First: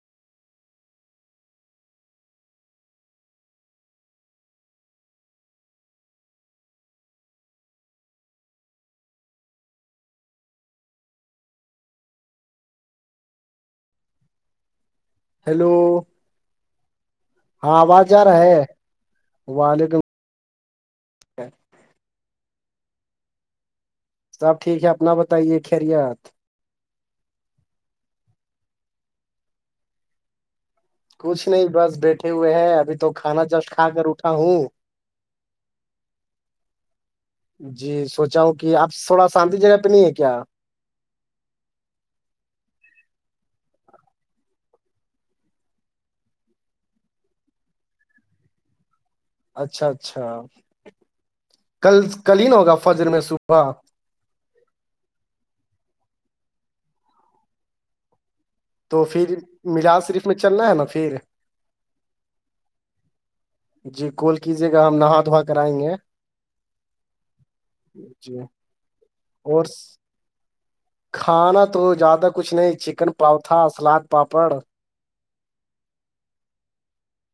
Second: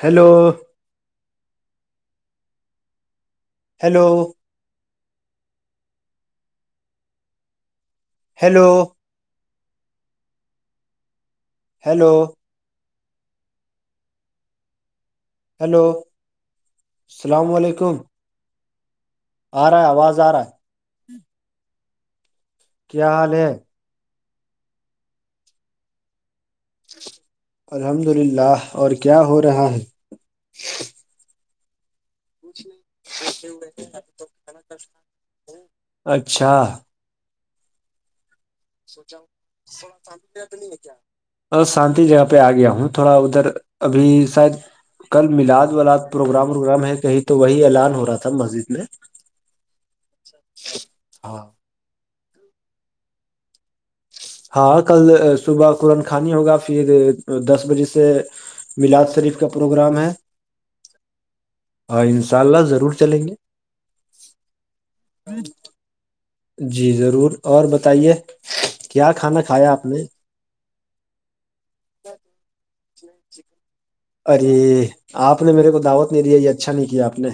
Hello hello hello hello hello السلام ہاں علیکم آواز ج رہا ہے آ رہا ہے وعلیکم آواز آ رہا ہے السلام، کیایال ہے سب ٹھیک ہے اپنا بتائیے خیریت الحمد للہ اور کیا ہو رہا ہے کچھ نہیں بس بیٹے کچ نہیں اب تو کھانا ہوں ک اچھا جی سوچا ہوں کہ آپ تھوڑا شانتی جگہ پہ نہیں ہے کیا کیا اور شانتی جگہ پہ آ گیا ہوں تھوڑا ادھر ابھی شاید کل ملاد ولاد پروگرام ووگرام ہے کہیں تو وہی اعلان ہو رہا تھا مسجد میں اچھا اچھا ہاں کل کل ہی نہ ہوگا فجر میں صبح ہاں کل صبح قورآن خانی ہوگا پھر دس بجے سے تو میلاد پھر شریف کا پروگرام مجاز شریف میں چلنا ہے نا پھر ہ ان شاء اللہ ضرور چلیں گے جی کال کیجے گا ہم نہا دھوا کرائیں گے جی ضرور اور بتائیے جی کیا کھانا اور کھایا آپ نے کھانا تو زیادہ کچھ نہیں چکن پروھا سلاد پاپڑ ارے آپ نے میرے کو دعوت نہیں دیا یہ اچھا نہیں کیا آپ نے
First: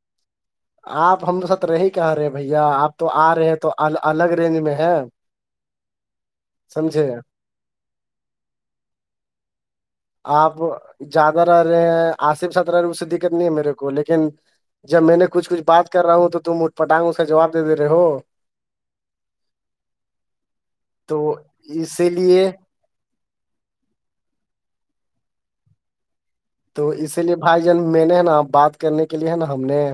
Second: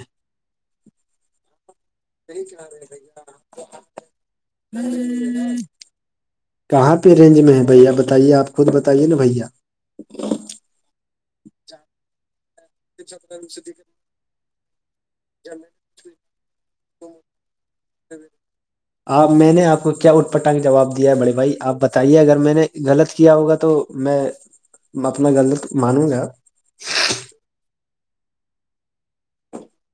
آپ ہم سب رہی کیا رہے بھیا آپ تو آ رہے ہیں تو الگ رینج میں ہے کہاں سمجھے پہ رینج میں ہے بھیا بتائیے آپ خود بتائیے نا بھیا آپ زیادہ رہ رہے ہیں آصف س اس سے دقت نہیں ہے میرے کو لیکن جب میں نے کچھچھ بات کر رہا ہوں تو پٹانگوں سے جواب دے دیے آپ میں نے آپ کو کیا اٹ پٹا کے جواب دیا ہے تو بڑے بھائی آپ اسی بتائیے اگر لیے میں نے غلط کیا ہوگا تو میں اپنا غلط مانوں گا تو اسی لیے بھائی جان میں نے ہے نا بات کرنے کے لیے ہے نا ہم نے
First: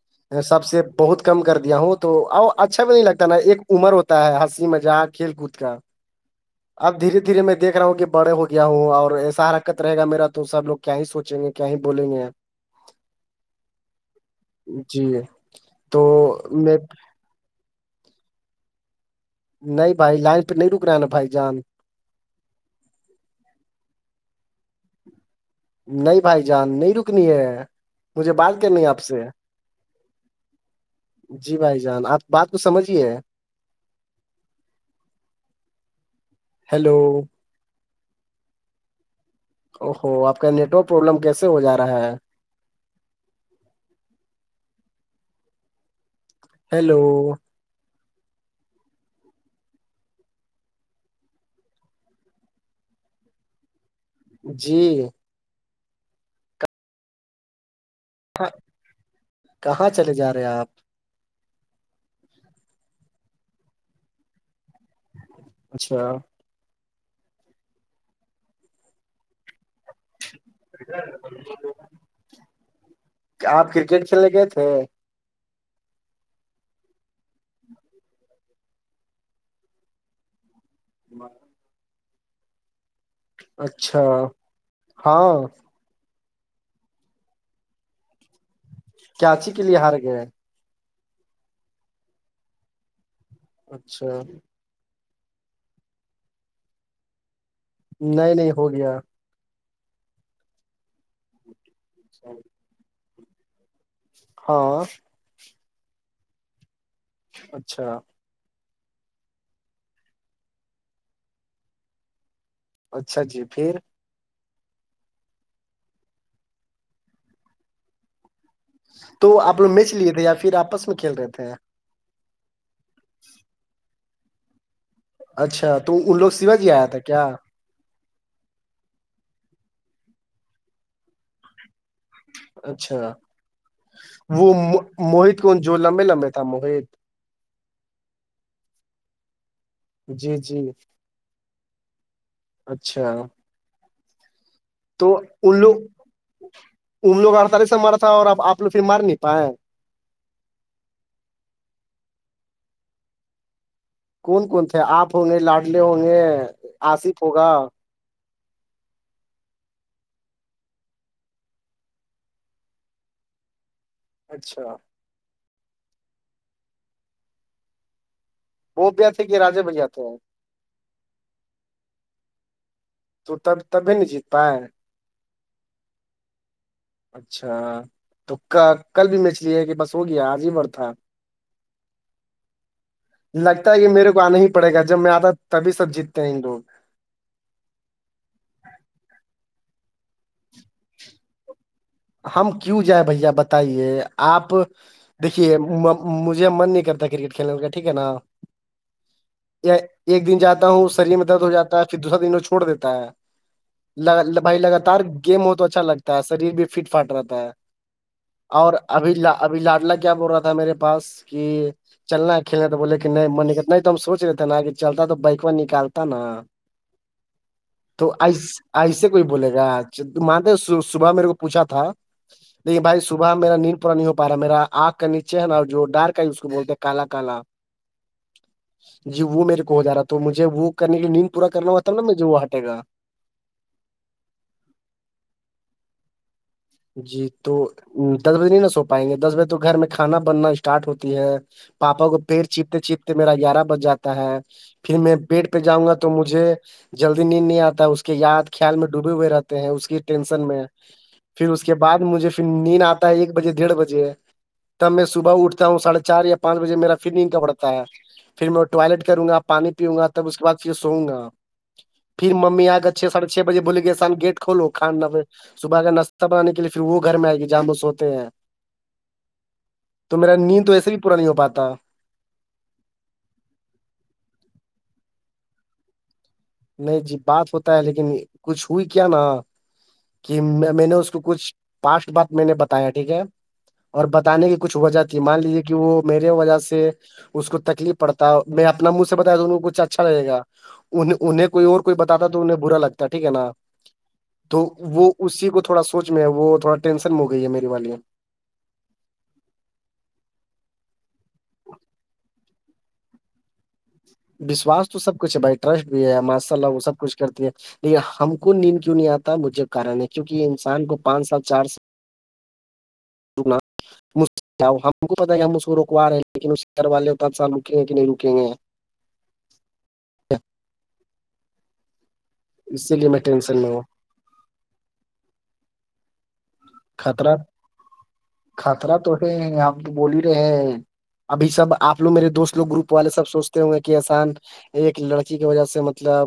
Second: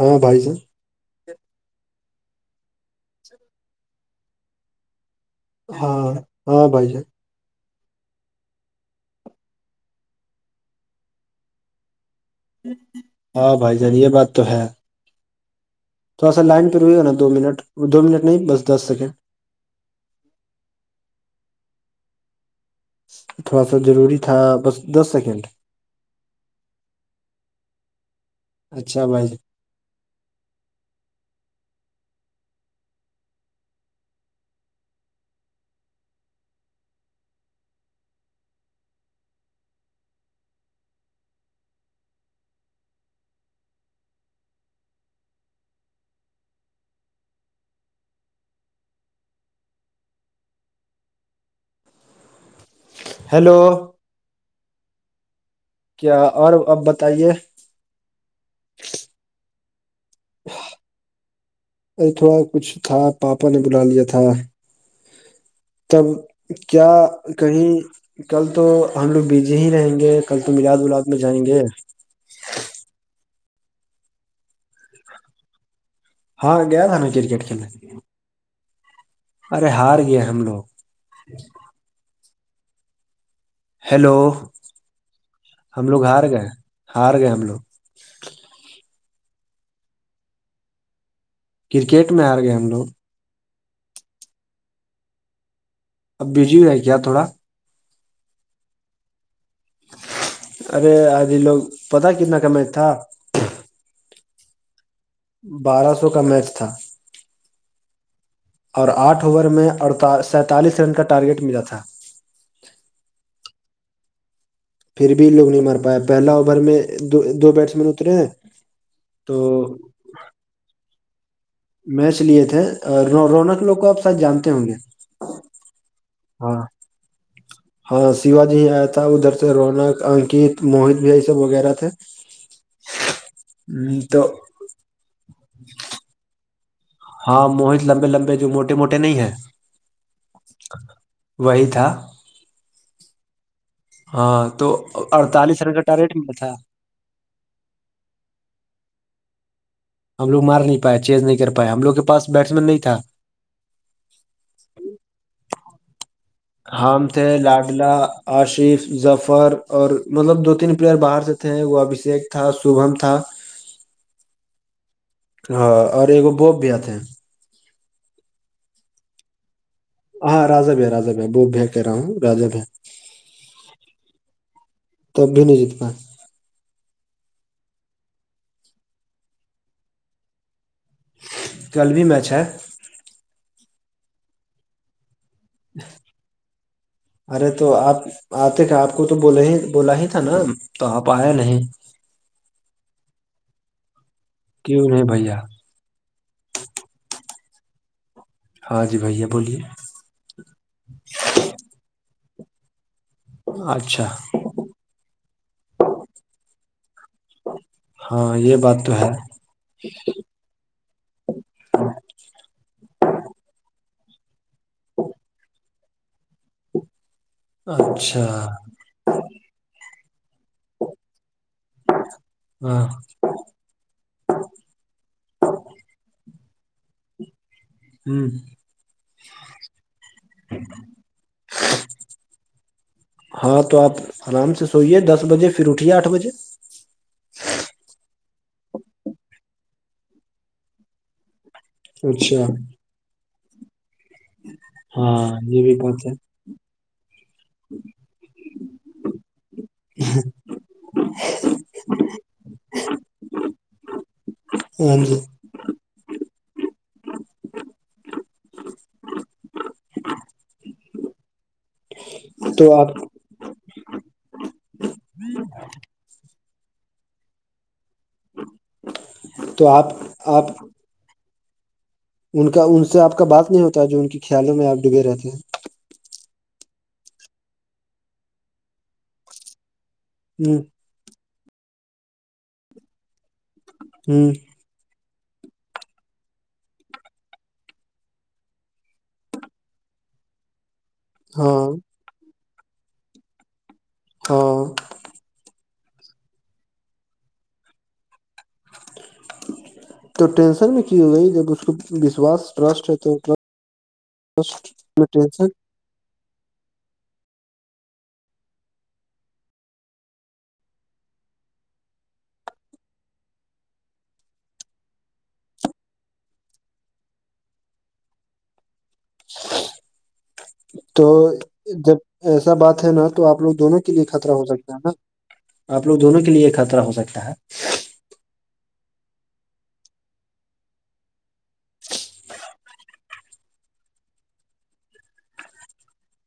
ہاں بھائی جان سب سے بہت کم کر دیا ہوں تو آؤ اچھا بھی نہیں لگتا نا ایک عمر ہوتا ہے ہنسی مذاق کھیل کود ہاں ہاں بھائی اب جان دھیرے دھیرے میں دیکھ رہا ہوں کہ بڑے ہو گیا ہوں اور ایسا حرکت رہے گا میرا تو تو سب لو کیا ہی سوچیں گے کیا ہی بولیں گے ہاں بھائی جان یہ بات تو ہے جی تو تھوڑا سا لائن پہ میں روئی ہے نا دو مٹ دو منٹ نہیں بس دس سیکنڈ نہیں بھائی لائن پہ نہیں رک رہا ہے نا بھائی جان تھوڑا سا ضروری تھا بس دس سیکنڈ نہیں بھائی جان نہیں رکنی ہے مجھے بات کرنی ہے آپ اچھا سے بھائی جی جی بھائی جان آپ بات کو سمجھیے ہیلو او ہو آپ کا نیٹ ورک پروابلم کیسے ہو جا رہا ہے ہیلو ہیلو جی کیا اور اب بتائیے ہاں کہاں چلے جا رہے آپ ارے تھوڑا کچھ تھا پاپا نے بلا لیا تھا تب اچھا کیا کہیں کل تو ہم لوگ بزی ہی رہیں گے کل تو ملاد ولاد میں جائیں گے آپ کرکٹ کھیلنے گئے تھے ہاں گیا تھا ہم میںیں کرکٹ کھیلا ارے ہار گیا ہم لوگ ب اچھا ہیلو ہاں ہم لوگ ہار گئے ہار گئے ہم لوگ کیااچی کے لیے ہار گئے ہیں کرکٹ میں آ رہ گی ہم لو اچھا اب بجی ہے کیا تھوڑا نہیں نہیں ہو گیا ارے آجھی لوگ پتا کتنا کمائی تھا ہاں بارہ سو کا میچ تھا اچھا اور آٹھ اوور میں اڑ سینتالیس رن کا ٹارگیٹ ملا تھا اچھا جی پھر پھر بھی لوگ نہیں مار پاائے پہلا اوور میں دو بیٹس مین اترے ہیں تو آپ لوگ میچ لیے تھے یا پھر آپس میں کھیل رہے تھے میچ لیے تھے رونق لوگ کو آپ ساتھ جانتے ہوں گے اچھا تو ان لوگ سیوا ہاں جی آیا تھا کیا ہاں شیوا جی ہی آیا تھا ادھر سے رونق انکت موہت بھی یہ سب وغیرہ تھے اچھا تو وہ موہت کون جو لمبے لمبے تھا موہت ہاں موہت لمبے لمبے جو موٹے موٹے نہیں ہے جی جی وہی تھا اچھا ہاں تو ان اڑتالیس رن لوگ کا ٹارگیٹ ملا تھا ان لوگ ہڑسارے سے مرا تھا اور اب آ لوگ پھر مار نہیں پائے ہم لوگ مار نہیں پائے چینج نہیں کر پائے ہم لوگ کے پاس بیٹس مین نہیں تھا کون کون تھے آپ ہوں گے لاڈلے ہوں گے ہم آصف تھے ہوگا لاڈلا آشف ظفر اور مطلب دو تین پلیئر باہر سے تھے وہ ابھیشیک تھا شبھم تھا اچھا ہاں اور ایکگ بوپ بھی آتے ہیں وہ بھی آتے کہ رجے بھ آتے ہیں ہاں راجب ہے راب ہے بوب بھی کہہ رہا ہوں راجا ہے تو تب تبھی نہیں جیت پائے تب بھی نہیں جیت پا اچھا تو کل بھی مچھلی ہے کہ بس ہو گیا عظیم اور تھا کل بھی میںچ ہے لگتا ہے کہ میرے کو آنا ہی پڑے گا جب میں آتا تبھی سب جیتتے ہیں ان لوگ ارے تو آپ آتے تھ آپ کو تو بول ہی بولا ہی تھا نا تو آپ آیا نہیں ہم کیوں جائ بھیا بتائیے آپ کیوں نہیں بھیا دیکھیے مجھے من نہیں کرتا کرکٹ کھیلنے کا ٹھیک ہے نا ہاں جی بھیا بولیے یا ایک دن جاتا ہوں شریر میں درد ہو جاتا ہے پھر دوسرا دن وہ چھوڑ دیتا ہے اچھا بھائی لگاتار گیم ہو تو اچھا لگتا ہے شریر بھی فٹ فاٹ رہتا ہے ہاں یہ اور بات تو ہے ابھی ابھی لاڈلا کیا بول رہا تھا تھا میرے پاس کہ چلنا کھیلنا تو بولے کہ نہیں من نہیںتا نہیں تو ہم سوچ رہتے نا کہ چلتا تو بائک میں نکالتا نا اچھا توس ایسے کوئی بولے گاچ مانتے صبح میرے کو پوچھا تھا لیکن ہاں بھائی سبح وہاں میرا نیند پورا نہیں ہو پا رہا میرا آگ کا نیچے ہے نا جو ڈارک ہے اس کو بولتے ہیں کالا کالا ہوں جی وہ میرے کو ہو جا رہا تو مجھے وہ کرنے کی نیند پورا کرنا ہوتا تھا نا مجھے وہ ہٹے گا ہاں تو آپ آرام سے سوئیے دس بجے پھر اٹھیے آٹھ بجے جی تو دس بجے نہیں نا سو پائیں گے دس بجے تو گھر میں کھانا بننا اسٹارٹ ہوتی ہے پاپا کو پیر اچھا چیپتے چیپتے میرا گیارہ بج جاتا ہے پھر میں ہاں پیٹ پہ یہ بھی جاؤں گا بات تو ہے مجھے جلدی نیند نہیں آتا ہے اس کے یاد خیال میں ڈوبے ہوئے رہتے ہیں اس کی ٹینشن میں پھر اس کے بعد مجھے پھر نیند آتا ہے ایک بجے ڈیڑھ بجے تب ہاں میں جی صبح اٹھتا ہوں سڑھے چار یا پانچ بجے میرا فٹنگ کا پڑتا ہے پھر میں ٹوائلٹ کروں گا پانی پیوں گا تب اس کے بد پھر سووں گا پھر ممی تو آگر آپ چھ سڑھے چھ بجے بوللی گی آان گیٹ کھولو کھانا پ صبح کا ن تب آنے کےے پھر وہ گھر میں آئے گ جاموس ہو ہیں آپ تو میرا آپ نیند تو ایسے بھی پورا نہیں ہو پاتا ان کا ان سے آپ کا بات نہیں ہوتا ہے جو ان کے خیالوں میں آپ ڈبے رہتے ہیں نہیں جی بات ہوتا ہے لیکن کچھ ہوئی کیا نا کہ ہیں ہ میں نے اس کو کچھ پاسٹ بات میں نے بتایا ٹھیک ہے اور ہ بتانے کی کچھ ہوجاتی مان لیجیے کہ وہ میرے وجہ سے اس کو تکلیف پڑتا ہے میں اپنا منہ سے بتاوں کو کچھ اچھا لگے گا ان انہیں کوئی ہاں اور کوئی بتاتا تو انہیں برا لگتا ٹھیک ہے نا تو ہاں وہ اسی کو تھوڑا سوچ میں ہے وہ تھوڑا ٹینشن ہو گئی ہے میری والیاں تو ٹینشن میں کی ہو گئی جب اس کو وشوس ٹسٹ ہے تو ک وشواس تو سب مٹریل کچھ ہے سے بھائی ٹرسٹ بھی ہے ماشاء اللہ وہ سب کچھ کرتی ہے نہیں ہم کو نیند کیوں نہیں آتا مجھے کارن ہے کیک یہ انسان کو پانچ سال چار سال رکنا ہم کو پت ہے کہ ہم اس کو رکو رہے ہیں لیکن اس کے گھر والے اد سال رکیں گے کہ نہیں رکیں گے [inaudible] تو جب ایسا بات ہے اسی نا لیے میں تو آپ لوگ ٹینشن میں دونوں ہوں کے لیے خطرہ ہو سکتا ہے نا آپ لوگ دونوں کے لیے خطرہ ہو سکتا ہے خطرہ تو ہے ہم تو بول ہی رہے ہیں ابھی سب آ لگ میرے دوست لوگ گروپ والے سب سوچتے ہوں گے کہ آسان ایک لڑکی کی وجہ سے مطلب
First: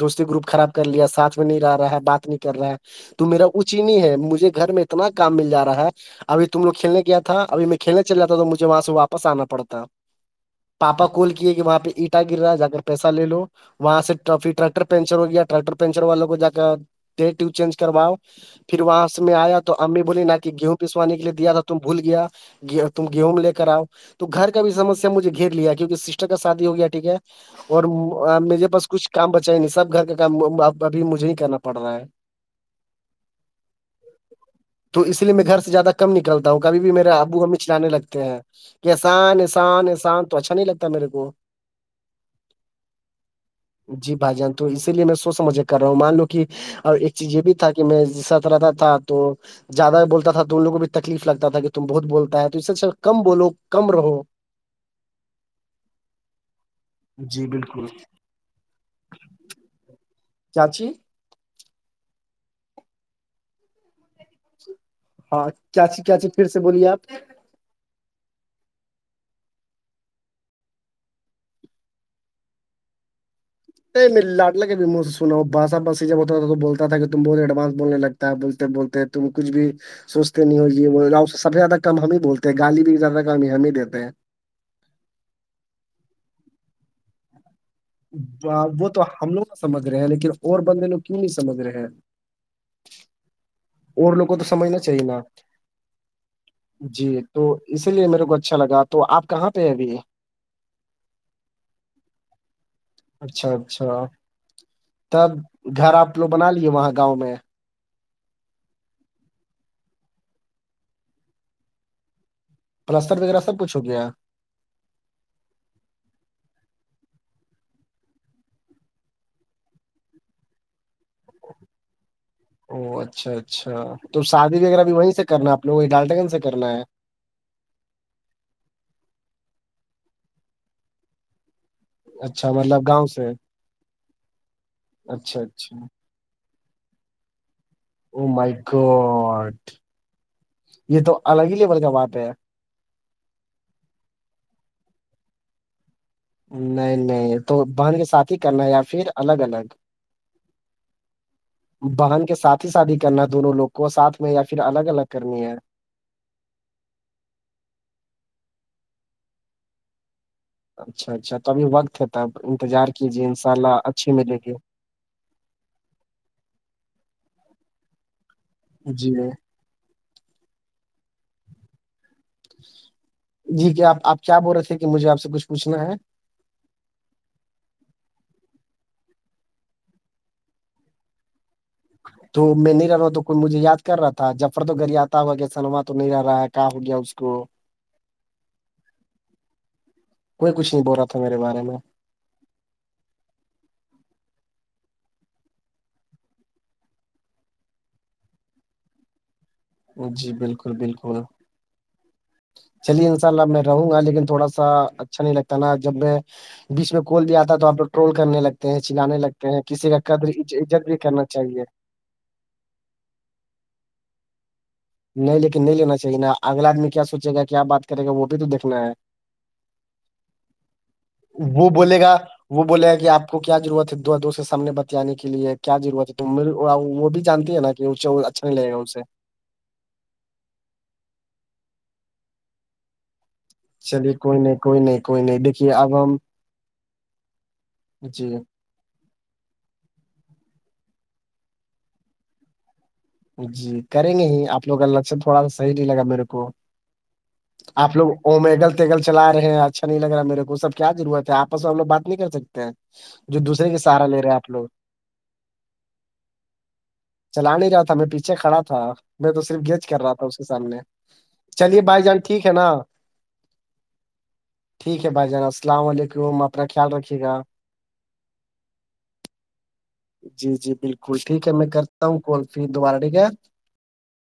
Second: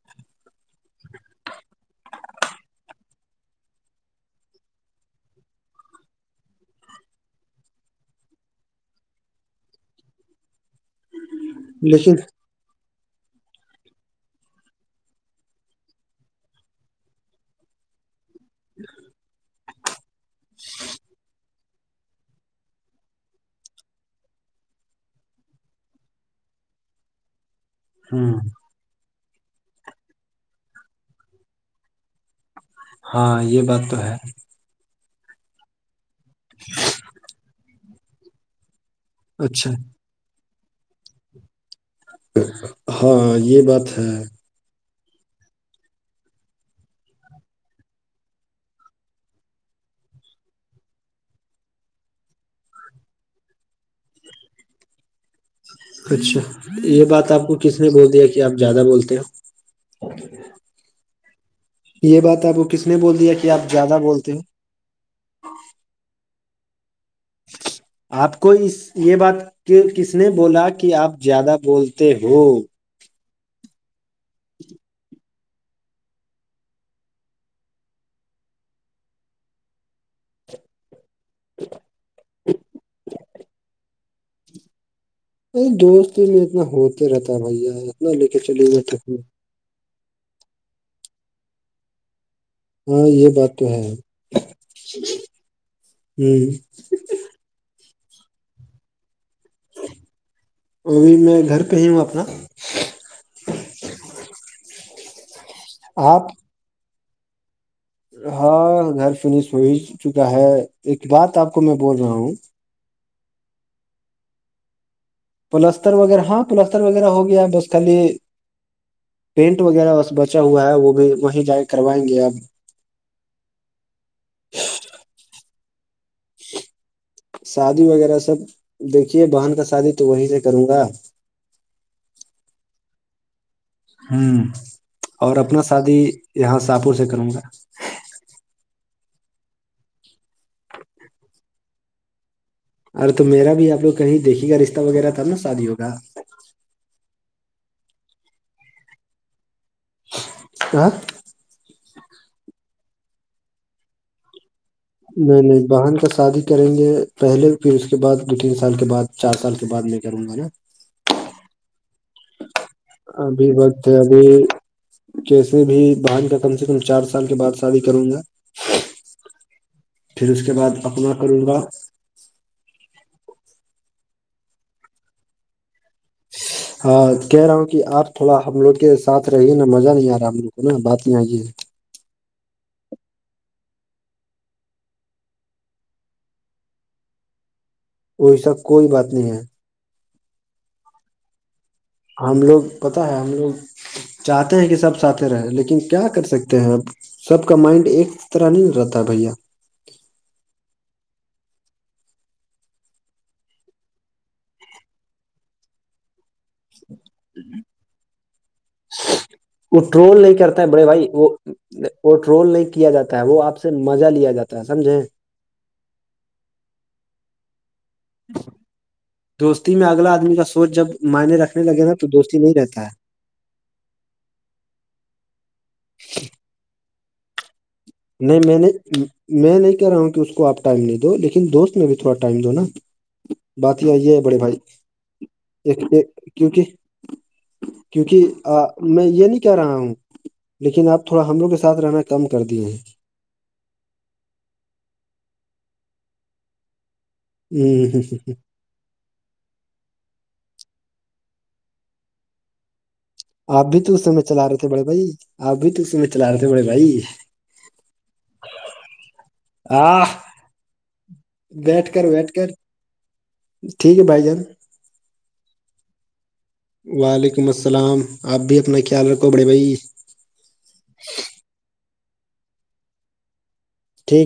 دوستی گروپ خراب کر لیا سھ میں نہیں رہا رہا ہے بات نہیں کر رہا ہے تو میرا ا چینی ہے مجھے گھر میں اتنا کام مل جا رہا ہے ابھی تم لوگھیل کیا تھا ابھی میں کھیلنے چل جات تھا تو مجھے وہاں سے واپس آنا پڑتا پاپا کول کی کہ وہاں پہ لیکن اینٹا گر رہا جا کر پیسہ لے لو وہاں سے پھر ٹریکٹر پنچر ہو گیا ٹیکٹر پنچر والوں کو جا کر ڈی و چینج کرواؤ پھر وہاں سے میں آیا تو امی بولی نہ کہ گیہوں پسانے کے لیے گیا تھا تم بھول گیا گ تم گیہوں لے کر آؤ تو گھر کا بھی سمسیا مجھے گھیر لیا کیونکہ سسٹر کا شادی ہو گیا ٹھیک ہے اور ہ میرے پاس کچھ کام بچا نہیں سب گھر کا کام ابھی مجھے ہی کرنا پڑ رہا ہے ہاں یہ بات تو ہے تو اس لیے میں گھر سے زیادہ کم نکلتا ہوں کبھی بھی میرا ابو امی چلانے لگتے ہیں احسان اچھا احسان احسان تو اچھا نہیں لگتا میرے کو ہاں یہ بات ہے جی بھائی جان تو اسی لیے میں سوچ سمجھ کر رہا ہوں مان لو کہ اور ایک چیز یہ بھی تھا کہ میں جس کے ساتھ رہتا تھا تو زیادہ بولتا تھا تو ان لوگ کو بھی تکلیف لگتا تھا کہ تم بہت بولتا ہے تو اس سے کم بولو کم رہو [unintelligible] اچھا یہ بات آپ جی کو کس بالکل نے بول دیا کہ آپ زیادہ بولتے ہو چاچی یہ بات آپ وہ کس نے بول دیا کہ آپ زیادہ بولتے ہیں ہاں کیا چیز کیا چیز پھر سے بولیے آپ آپ کو اس یہ بات کس نے بولا کہ آپ زیادہ بولتے ہو نہیں میرے لاڈلا لگے مو باسا باسی جب ہوتا تھا تو بولتا تھا کہ تم بہت ایڈوانس بولنے لگتا ہے بولتے بولتے تم کچھ بھی سوچتے نہیں ہو یہ سب سے زیادہ کم ہم ہی بولتے ہیں گالی بھی زیادہ کم ہی ہم ہی دیتے ہیں ارے دوستی میں اتنا ہوتے رہتا ہے بھیا اتنا لے کے چلو گئے وہ تو ہم لوگ سمجھ رہے ہیں لیکن اور بند لوگ کیوں نہیں سمجھ رہے ہیں ہاں یہ بات تو ہے اور لوگ کو تو سمجھنا چاہیے نا ہوں جی تو اسی لیے میرے کو اچھا لگا تو آپ کہاں پہ ابھی ابھی میں گھر پہ ہی ہوں اپنا اچھا اچھا تب گھر آپ لوگ بنا لیے وہاں گاؤں میں ہاں گھر فنش ہو ہی چکا ہے ایک بات آپ کو میں بول رہا ہوں پلستر وغیرہ سب کچھ ہو گیا پلستر وغیرہ ہاں پلستر وغیرہ ہو گیا بس خالی پینٹ وغیرہس بچا ہوا ہے وہ بھی ہو ہی جاے کروائیں گے اب او اچھا اچھا تو شادی وغیرہ بھی وہیں سے کرنا ہے اپنے کو ڈالٹگن گنج سے کرنا ہے شادی وغیرہ سب دیکھیے بہن کا شادی تو وہیں سے کروں گا اچھا مطلب گاؤں سے ہوں اور اچھا اپنا اچھا شادی یہاں شاہپور سے کروں گا اوہ مائی گاڈ یہ تو الگ ہی لیول کا بات ہے ارے تو میرا بھی آپ لوگ کہیں دیکھے گا رشتہ وغیرہ تب نا شادی ہوگا نہیں نہیں تو بہن کے ساتھ ہی کرنا ہے یا پھر الگ الگ کیا بہن کے ساتھ ہی شادی کرنا دونوں لوگ کو ساتھ میں یا پھر الگ الگ نہیں کرنی ہے نہیں بہن کا شادی کریں گے پہلے پھر اس کے بعد دو تین سال کے بعد چار سال کے بعد میں کروں گا نا اچھا اچھا تو ابھی وقت ہے تب انتظار کیجے ان شاء اللہ اچھی ملے گی ویسے بھی بہن کا کم سے کم چار سال کے بعد شادی کروں گا جی میں پھر اس کے بعد اپنا کروں گا جی کیا آپ کیا بول رہے تھے کہ مجھے آپ سے کچھ پوچھنا ہے کہہ رہا ہوں کہ آپ تھوڑا ہم لوگ کے ساتھ رہیے نا مزہ نہیں آ رہا ہم لوگ کو نا بات آئی ہے تو میں نہیں رہا ہوں تو کوئی مجھے یاد کر رہا تھا جفر تو گالیاتا ہے کہ سلوا تو آتا نہیں ہے کا ہو گیا اس کو ویسا کوئی بات نہیں ہے کوئی کچھ نہیں بول رہا تھا میرے بارے میں ہم لوگ پتا ہے ہم لوگ چاہتے ہیں کہ سب ساتھ رہ لیکن کیا کر سکتے ہیں آپ سب کا مائنڈ ایک طرح نہیں رہتا بھیا جی بالکل بالکل چلیے انشاء اللہ میں رہوں گا لیکن تھوڑا سا اچھا نہیں لگتا نا جب میں بیچ میں کول دیا آتا ہے تو آپ لوگ ٹول کرنے لگتے ہیں چلانے لگتے ہیں وہ کسی کا ٹرول نہیں کرتا ہے بڑے قدر بھائی کرنا وہ چاہیے وہ ٹرول نہیں کیا جاتا ہے وہ آپ سے مزہ لیا جاتا ہے سمجھیں نہیں لیکن نہیں لینا چاہیے نا اگلا آدمی کیا سوچے گا کیا بات کرے گا وہ بھی تو دیکھنا ہے دوستی میں اگلا آدمی کا سوچ جب معائنے رکھنے وہ لگے نا بولے تو گا دوستی نہیں وہ رہتا بولے ہے گا کہ آپ کو کیا ضرورت ہے دو دو سے سامنے بتانے کے لیے کیا ضرورت ہے تو وہ بھی جانتی ہے نا کہ اونچا اچھا نہیں میں نے لگے اس سے میں نہیں کہہ رہا ہوں کہ اس کو آپ ٹائم نہیں دو لیکن دوست نے بھی تھوڑا ٹائم دو نا بات ہی آئی چلیے ہے بڑے کوئی نہیں بھائی کوئی نہیں کوئی نہیں دیکھیے ایک اب ہم کیوںک کیونکہ جی میں یہ نہیں کہہ رہا ہوں لیکن آپ تھوڑا ہمرو کے ساتھ رہنا کم کر دیے ہیں جی کریں گے ہی آپ لوگ کا لچن تھوڑا سا صحیح نہیں لگا میرے کو ہیں آپ لوگ ہ اومیگل اومیگل چلا رہے ہیں اچھا نہیں لگ رہا میرے کو وہ سب کیا ضرورت ہے آپس میں ہم لو بات نہیں کر سکتے ہیں جو آپ دوسرے کے بھی سہارا تو لے میں ہیں چلا آپ رہے لوگ تھے بڑے بھائی آپ بھی تو س میں چلا رہے تھے بڑے بھائی چلا نہیں رہا تھا میں پیچھے کھڑا تھا میں تو صرف گچ کر آ رہا تھا اس کے سامنے چلیے بیٹھ بھائی کر جان بیٹھ ٹھیک کر ہے نا ٹھیک ہے بھائی جان ٹھیک ہے بھائی جان السلام علیکم اپنا خیال رکھیے گا وعلیکم السلام آپ بھی اپنا خیال رکھو بڑے بھائی جی جی بالکل ٹھیک ہے میں کرتا ہوں کال پھر دوبارہ ٹھیک ہے ٹھیک ہے۔